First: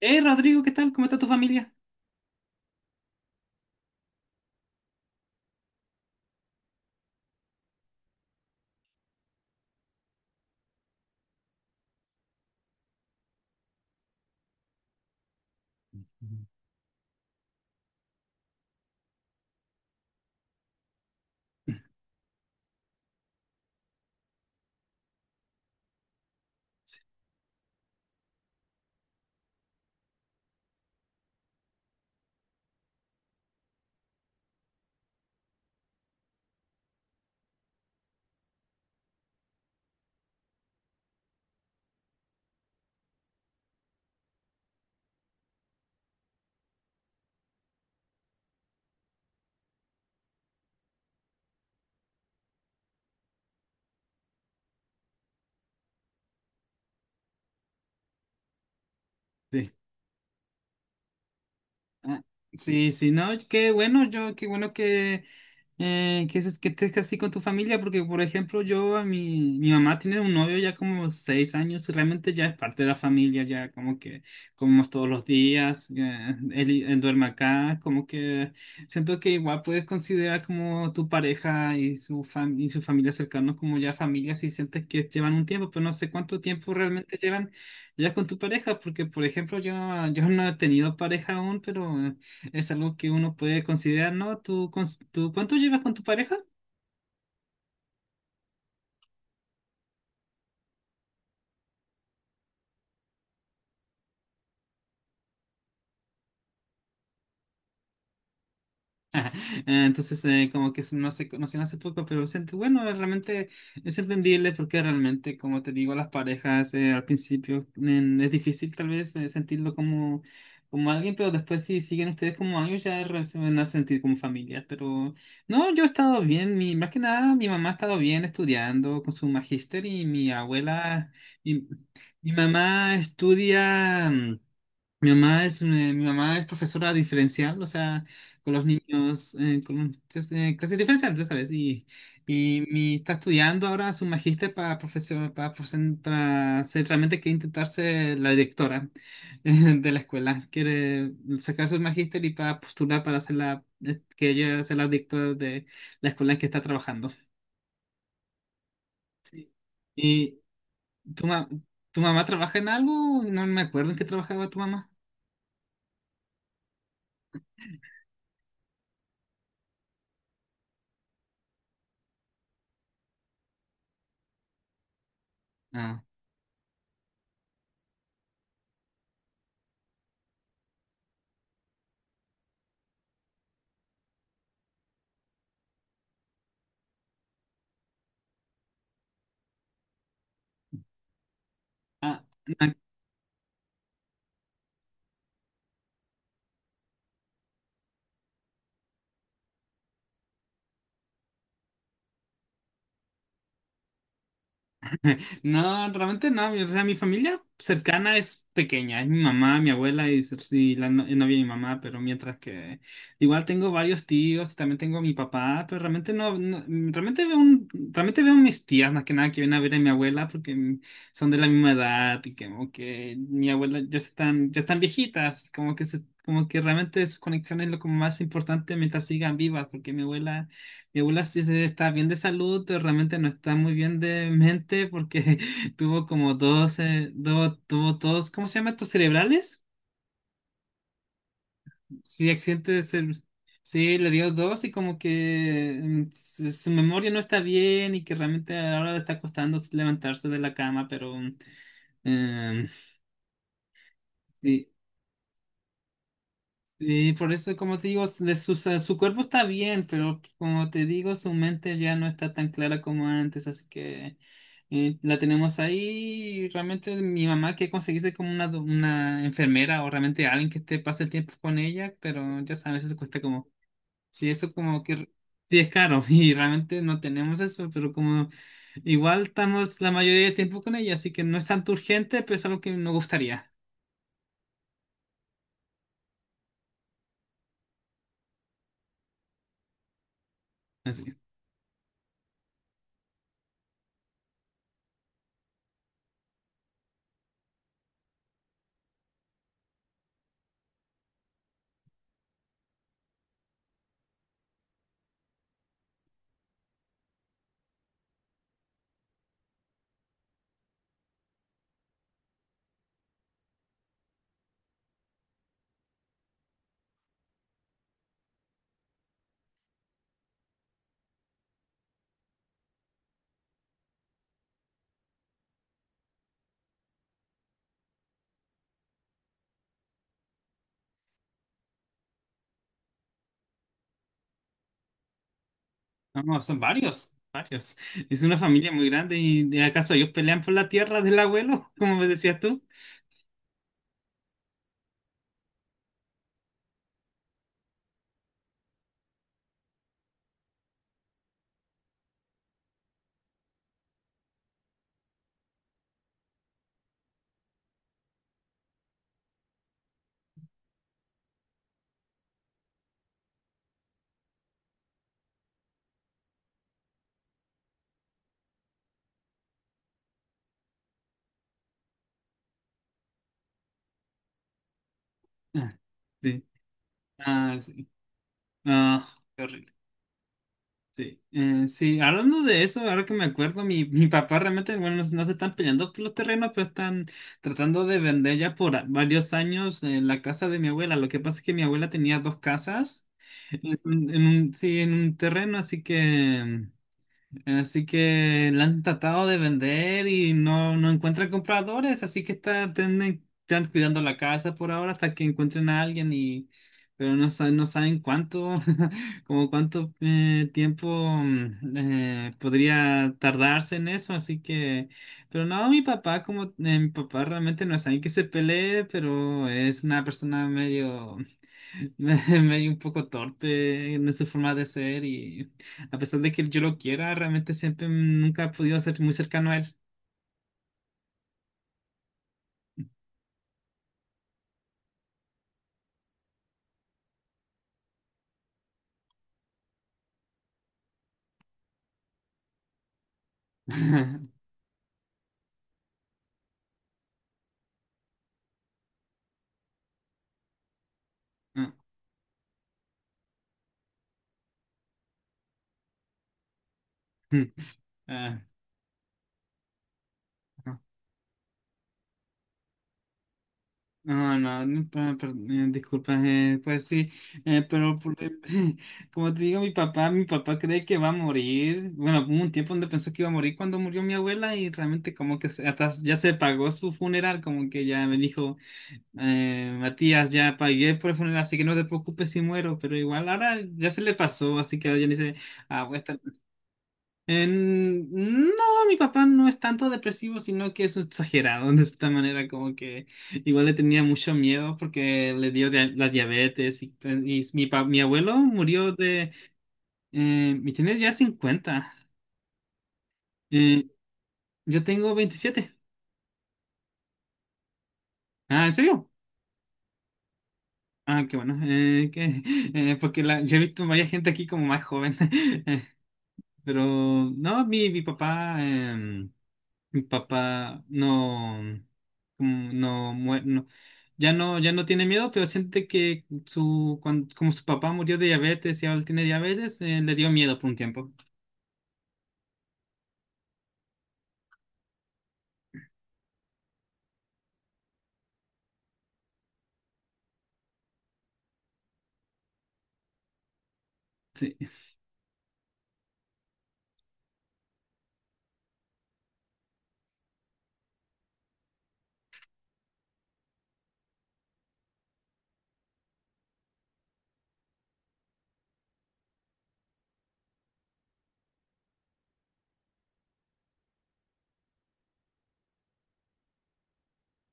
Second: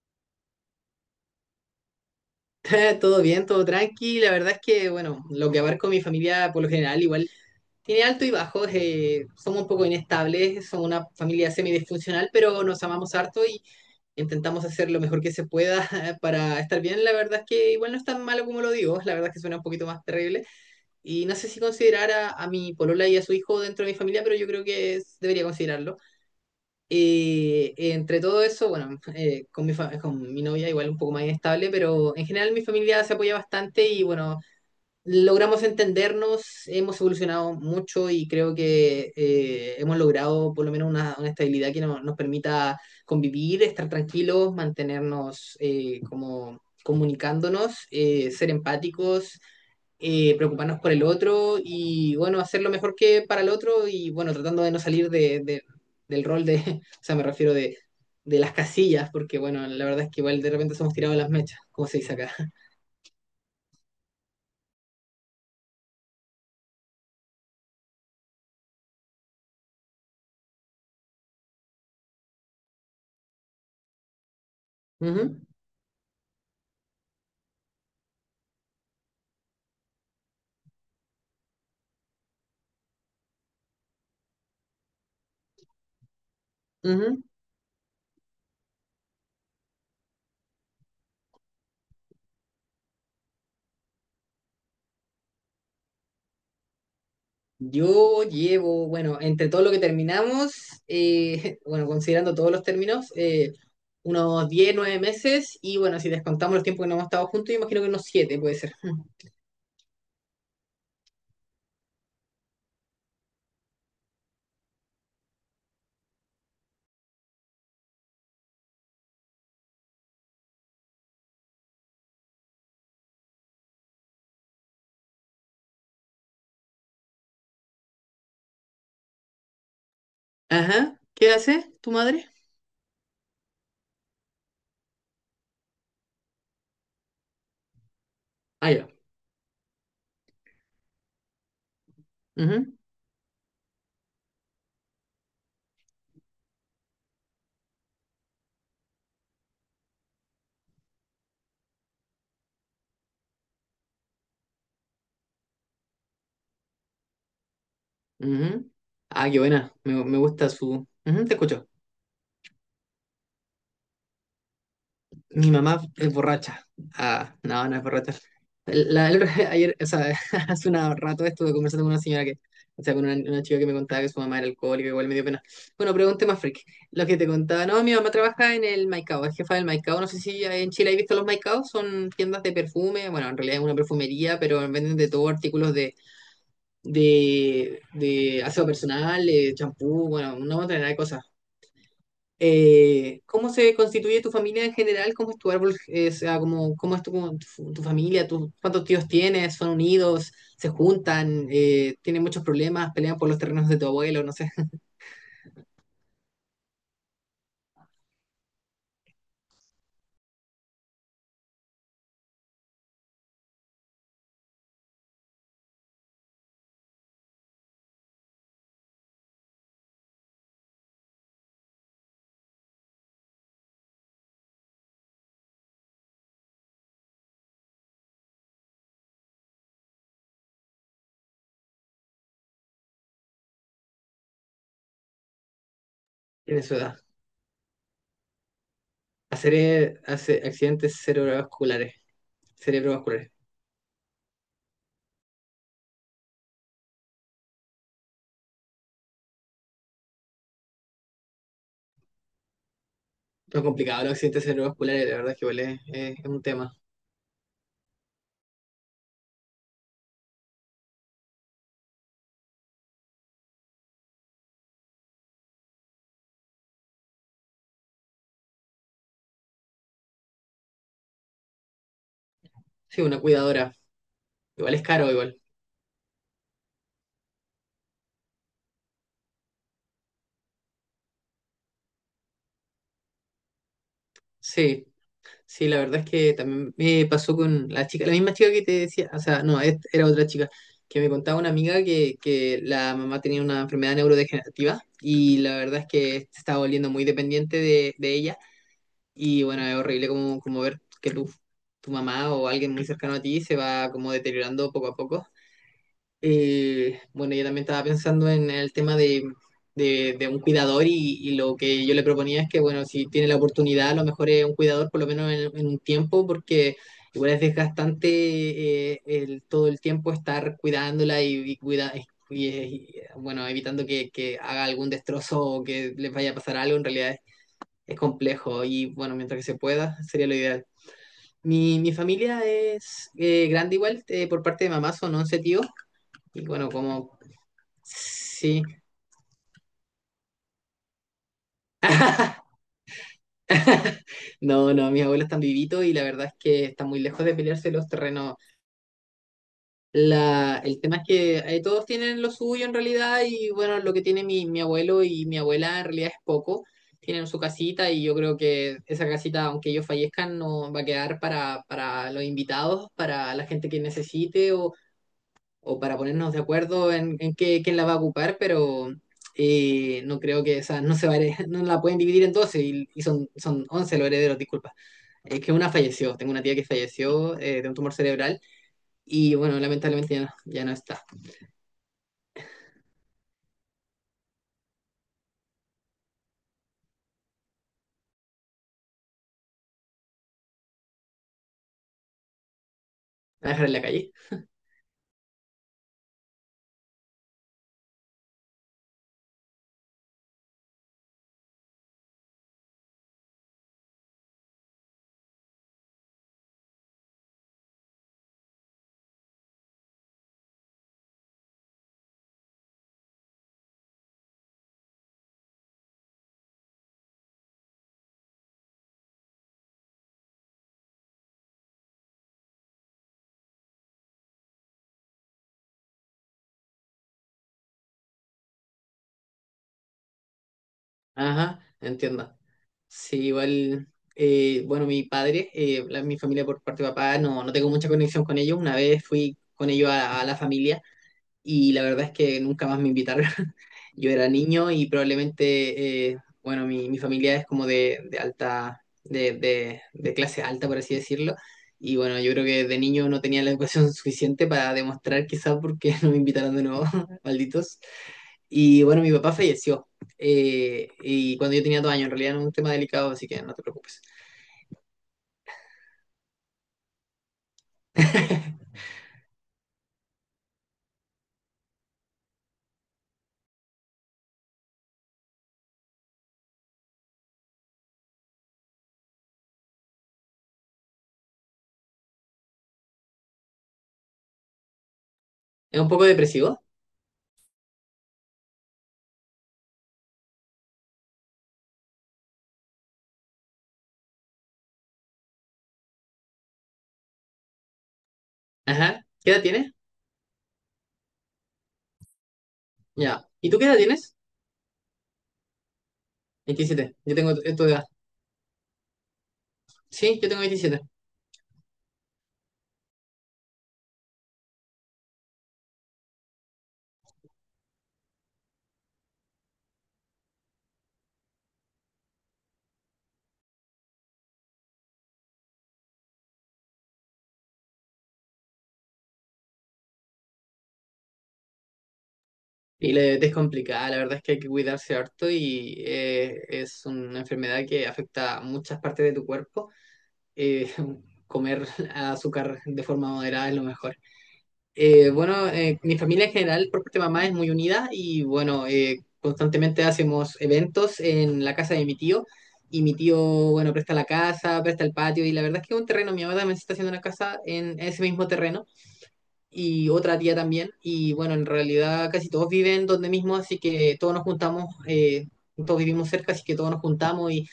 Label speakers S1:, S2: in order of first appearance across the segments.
S1: Rodrigo, ¿qué tal? ¿Cómo está tu familia?
S2: Todo bien, todo tranqui. La verdad es que, bueno, lo que abarco mi familia por lo general igual tiene alto y bajo. Somos un poco inestables, somos una familia semidisfuncional, pero nos amamos harto y intentamos hacer lo mejor que se pueda para estar bien. La verdad es que igual no es tan malo como lo digo, la verdad es que suena un poquito más terrible. Y no sé si considerar a mi polola y a su hijo dentro de mi familia, pero yo creo que debería considerarlo. Entre todo eso, bueno, con mi novia igual un poco más inestable, pero en general mi familia se apoya bastante y bueno, logramos entendernos, hemos evolucionado mucho y creo que hemos logrado por lo menos una estabilidad que nos permita convivir, estar tranquilos, mantenernos como comunicándonos, ser empáticos, preocuparnos por el otro y, bueno, hacer lo mejor que para el otro y, bueno, tratando de no salir del rol de, o sea, me refiero de las casillas, porque, bueno,
S1: Sí.
S2: la verdad es que igual de repente somos tirados las mechas, como se dice
S1: Ah,
S2: acá.
S1: sí, sí, no, qué bueno que estés así con tu familia, porque por ejemplo, mi mamá tiene un novio ya como 6 años y realmente ya es parte de la familia, ya como que comemos todos los
S2: Ujú,
S1: días, él duerme acá, como que siento que igual puedes considerar como tu pareja y y su familia cercanos como ya familia si sientes que llevan un tiempo, pero no sé cuánto tiempo realmente
S2: ujú.
S1: llevan ya con tu pareja, porque por ejemplo, yo no he tenido pareja aún, pero es algo que uno puede considerar, ¿no? Cuánto llevas con tu pareja?
S2: Yo llevo, bueno, entre todo lo que terminamos, bueno, considerando todos los términos, unos 10 9 meses y bueno, si descontamos los tiempos que no hemos estado juntos, imagino que unos 7 puede ser.
S1: Entonces, como que no se conocen hace poco, pero siento, bueno, es entendible porque realmente, como te digo, las parejas, al principio, es difícil tal vez sentirlo como, alguien, pero después si siguen ustedes como algo se van a sentir como familia. Pero no, yo he estado bien, más que nada mi mamá ha estado bien estudiando con su magíster y mi
S2: Ajá,
S1: abuela.
S2: ¿qué
S1: mi,
S2: hace tu madre?
S1: mi mamá estudia... Mi mamá es profesora diferencial, o sea, con los
S2: Ah, ya.
S1: niños, clase diferencial, ya sabes,
S2: Ujú.
S1: está estudiando ahora su magíster para profesor, para ser realmente que intentarse la directora de la escuela. Quiere sacar su magíster y para postular para ser que ella sea la directora de la escuela en que está trabajando.
S2: Ujú. Ah, qué
S1: Sí.
S2: buena. Me
S1: ¿Y
S2: gusta su. Ujú,
S1: tu,
S2: te
S1: ma-
S2: escucho.
S1: tu mamá trabaja en algo? No me acuerdo en qué trabajaba tu mamá.
S2: Mi mamá es borracha. Ah, no, no es borracha. Ayer, o sea, hace un rato estuve conversando con una señora que, o sea, con una chica que me contaba que su mamá era alcohólica, igual me dio pena. Bueno,
S1: Ah,
S2: pregunté más freak. Lo que te contaba, no, mi mamá trabaja en el Maicao, es jefa del Maicao. No sé si en Chile hay visto los Maicaos, son tiendas de perfume, bueno, en realidad es una perfumería, pero venden de todo, artículos de aseo personal, champú, bueno, una montaña de cosas.
S1: ah,
S2: ¿Cómo se constituye tu familia en general? ¿Cómo es tu árbol? O sea, ¿cómo, cómo es tu, tu familia? ¿Cuántos tíos tienes? ¿Son unidos? ¿Se juntan? ¿Tienen muchos problemas? ¿Pelean por los terrenos de tu abuelo? No sé.
S1: no, realmente no. O sea, mi familia cercana es pequeña. Es mi mamá, mi abuela y la no- novia de mi mamá. Pero mientras que igual tengo varios tíos y también tengo a mi papá. Pero realmente realmente realmente veo a mis tías más que nada que vienen a ver a mi abuela porque son de la misma edad y que como que mi abuela ya están viejitas. Como que realmente sus conexiones es lo como más importante mientras sigan vivas porque mi abuela sí se está bien de salud, pero realmente no está muy bien de mente porque tuvo como
S2: Tiene su
S1: dos,
S2: edad.
S1: do- tuvo dos, ¿cómo se llama? ¿Estos cerebrales?
S2: Hacer hace accidentes cerebrovasculares.
S1: Sí,
S2: Cerebrovasculares.
S1: sí, le dio dos y como que su memoria no está bien y que realmente ahora le está costando levantarse de la cama, pero em,
S2: Lo complicado, los accidentes
S1: sí.
S2: cerebrovasculares, la verdad es que igual es, es un tema.
S1: Y por eso, como te digo, de su cuerpo está bien, pero como te digo, su mente ya no está tan clara como antes, así que la tenemos ahí. Y realmente mi mamá quiere conseguirse como una enfermera o realmente alguien que te pase el tiempo con ella, pero ya sabes, eso
S2: Sí,
S1: cuesta
S2: una
S1: como,
S2: cuidadora.
S1: sí, eso
S2: Igual es
S1: como que,
S2: caro, igual.
S1: sí es caro y realmente no tenemos eso, pero como igual estamos la mayoría del tiempo con ella, así que no es tan urgente, pero es algo que nos gustaría.
S2: Sí. Sí, la verdad es que también me pasó con la chica, la misma chica que te decía, o sea, no, era otra chica, que me
S1: Así.
S2: contaba una amiga que la mamá tenía una enfermedad neurodegenerativa y la verdad es que se estaba volviendo muy dependiente de ella y bueno, es horrible como, como ver que tu mamá o alguien muy cercano a ti se va como deteriorando poco a poco. Bueno, yo también estaba pensando en el tema de, de un cuidador y lo que yo le proponía es que, bueno, si tiene la oportunidad, a lo mejor es un cuidador por lo menos en un tiempo, porque igual es desgastante, el, todo el tiempo estar cuidándola y cuida, y, bueno, evitando que haga algún destrozo o que les vaya a pasar algo, en realidad es complejo y, bueno, mientras que se pueda, sería lo ideal. Mi familia es grande igual, por parte de mamá son 11 tíos.
S1: No, no,
S2: Y
S1: son
S2: bueno,
S1: varios,
S2: como
S1: varios. Es una
S2: Sí.
S1: familia muy grande. ¿Y de acaso ellos pelean por la tierra del abuelo, como me decías tú?
S2: No, no, mis abuelos están vivitos y la verdad es que están muy lejos de pelearse los terrenos. La, el tema es que todos tienen lo suyo en realidad y bueno, lo que tiene mi, mi abuelo y mi abuela en realidad es poco. Tienen su casita y yo creo que esa casita, aunque ellos fallezcan, no va a quedar para los invitados, para la gente que necesite o para ponernos de acuerdo en qué, quién la va a ocupar, pero no creo que esa no se va a no la pueden dividir en 12 y son, son 11 los herederos, disculpa. Es que una
S1: Ah,
S2: falleció, tengo una
S1: sí.
S2: tía que falleció
S1: Ah,
S2: de un
S1: sí.
S2: tumor cerebral
S1: Ah,
S2: y
S1: qué
S2: bueno,
S1: horrible.
S2: lamentablemente ya no, ya no está.
S1: Sí. Sí, hablando de eso, ahora que me acuerdo, mi papá realmente, bueno, no, no se están peleando por los terrenos, pero están tratando de vender ya varios años, la casa de mi abuela. Lo que pasa es que mi abuela tenía dos casas
S2: La dejar en la calle.
S1: sí, en un terreno, así que... Así que la han tratado de vender y no encuentran compradores, así que están cuidando la casa por ahora hasta que encuentren a alguien y pero no saben cuánto, como cuánto tiempo, podría tardarse en eso, así que, pero no, mi papá, realmente no es alguien que se pelee, pero es una persona medio, medio un poco torpe en su forma de ser y a pesar de que yo lo quiera, realmente siempre nunca he podido ser muy cercano a él.
S2: Ajá, entiendo. Sí, igual, bueno, mi padre, mi familia por parte de papá, no, no tengo mucha conexión con ellos. Una vez fui con ellos a la familia y la verdad es que nunca más me invitaron. Yo era niño y probablemente, bueno, mi familia es como de alta, de clase alta, por así decirlo. Y bueno, yo creo que de niño no tenía la educación suficiente para demostrar quizá por qué no me invitaron de nuevo, malditos.
S1: Ah,
S2: Y bueno, mi papá falleció.
S1: no,
S2: Y cuando yo tenía dos años, en realidad no es un tema delicado, así que no te preocupes.
S1: no, no, no, disculpa, pues sí, pero como te digo, mi papá cree que va a morir. Bueno, hubo un tiempo donde pensó que iba a morir cuando murió mi abuela y realmente como que hasta ya se pagó su funeral, como que ya me dijo, Matías, ya pagué por el funeral, así que no te preocupes si muero, pero igual ahora ya se le pasó, así que ya dice,
S2: Es
S1: ah,
S2: un
S1: voy a
S2: poco
S1: estar.
S2: depresivo.
S1: No, mi papá no es tanto depresivo, sino que es un exagerado de esta manera, como que igual le tenía mucho miedo porque le dio la diabetes y mi abuelo murió
S2: Ajá.
S1: de...
S2: ¿Qué edad tienes?
S1: Y tenía ya 50.
S2: Ya. ¿Y tú qué edad
S1: Eh,
S2: tienes?
S1: yo tengo 27.
S2: Veintisiete. Yo tengo esto de
S1: Ah, ¿en serio?
S2: Sí, yo tengo 27.
S1: Ah, qué bueno. Porque yo he visto varias gente aquí como más joven. Eh, pero no, mi papá... Mi papá no, como no, mue- no, ya no, ya no tiene miedo, pero siente que como su papá murió de diabetes y ahora él tiene diabetes, le dio miedo por un tiempo.
S2: Y la diabetes es complicada, la verdad es que hay que cuidarse harto y es una enfermedad que afecta a muchas partes de tu cuerpo. Eh, comer azúcar de forma moderada es lo mejor.
S1: Sí.
S2: Bueno, mi familia en general, por parte de mamá, es muy unida y bueno, constantemente hacemos eventos en la casa de mi tío y mi tío, bueno, presta la casa, presta el patio y la verdad es que es un terreno, mi mamá también se está haciendo una casa en ese mismo terreno y otra tía también. Y bueno, en realidad casi todos viven donde mismo, así que todos nos juntamos, todos vivimos cerca, así que todos nos juntamos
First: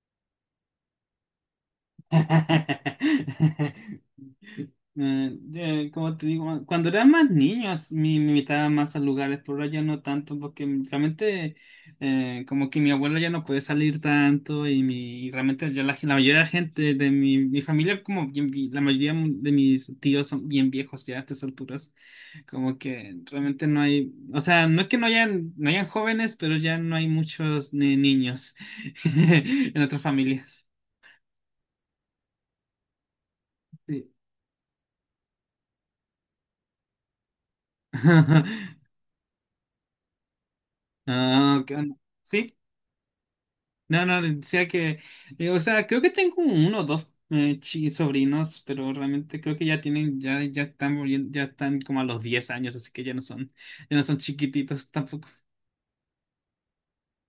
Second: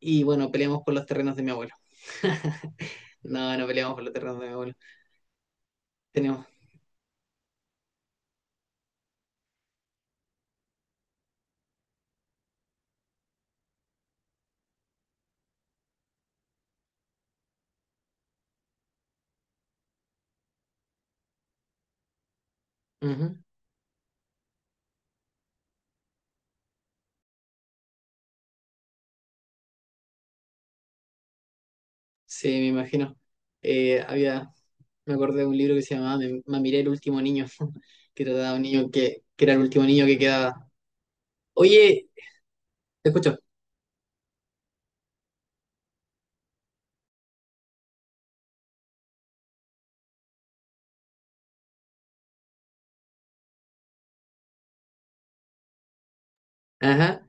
S2: y bueno, peleamos por los terrenos de mi abuelo. No, no peleamos por los terrenos de mi abuelo.
S1: Como te
S2: Tenemos.
S1: digo, cuando era más niño, me invitaba más a lugares, pero ahora ya no tanto, porque realmente como que mi abuela ya no puede salir tanto y realmente ya la mayoría de la gente de mi familia, como la mayoría de mis tíos son bien viejos ya a estas alturas, como que
S2: Ujú.
S1: realmente no hay, o sea, no es que no hayan jóvenes, pero ya no hay muchos niños en otra familia.
S2: Sí, me imagino.
S1: Sí.
S2: Había, me acordé de un libro que se llamaba Me, Mamiré el último niño, que trataba de un niño que era el último niño que quedaba.
S1: Ah, ok, bueno.
S2: Oye,
S1: ¿Sí?
S2: te escucho.
S1: No, no, decía que, o sea, creo que tengo uno o dos sobrinos, pero realmente creo que ya tienen, ya, ya están, volviendo- ya están como a los 10 años, así que ya no son chiquititos tampoco.
S2: Ajá.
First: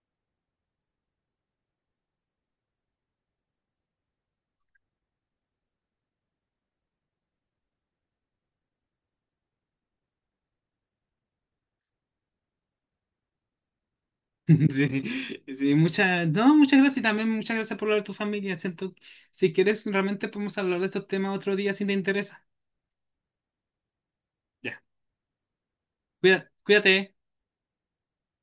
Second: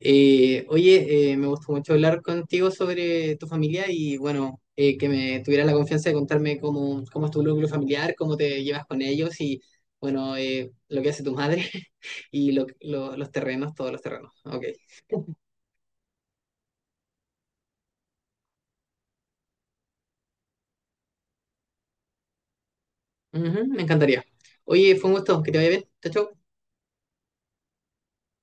S2: Oye, me gustó mucho hablar contigo sobre tu familia y bueno, que me tuvieras la confianza de contarme cómo, cómo es tu núcleo familiar, cómo te llevas con ellos y bueno, lo que hace tu madre y los terrenos, todos los terrenos. Ok,
S1: Sí, sí, muchas, no, muchas gracias y también muchas gracias por hablar de tu familia. Siento, si quieres, realmente podemos hablar de estos temas otro día si te interesa.
S2: Ujú, me encantaría.
S1: Ya,
S2: Oye, fue un gusto, que te vaya bien. Chao, chao.
S1: cuídate.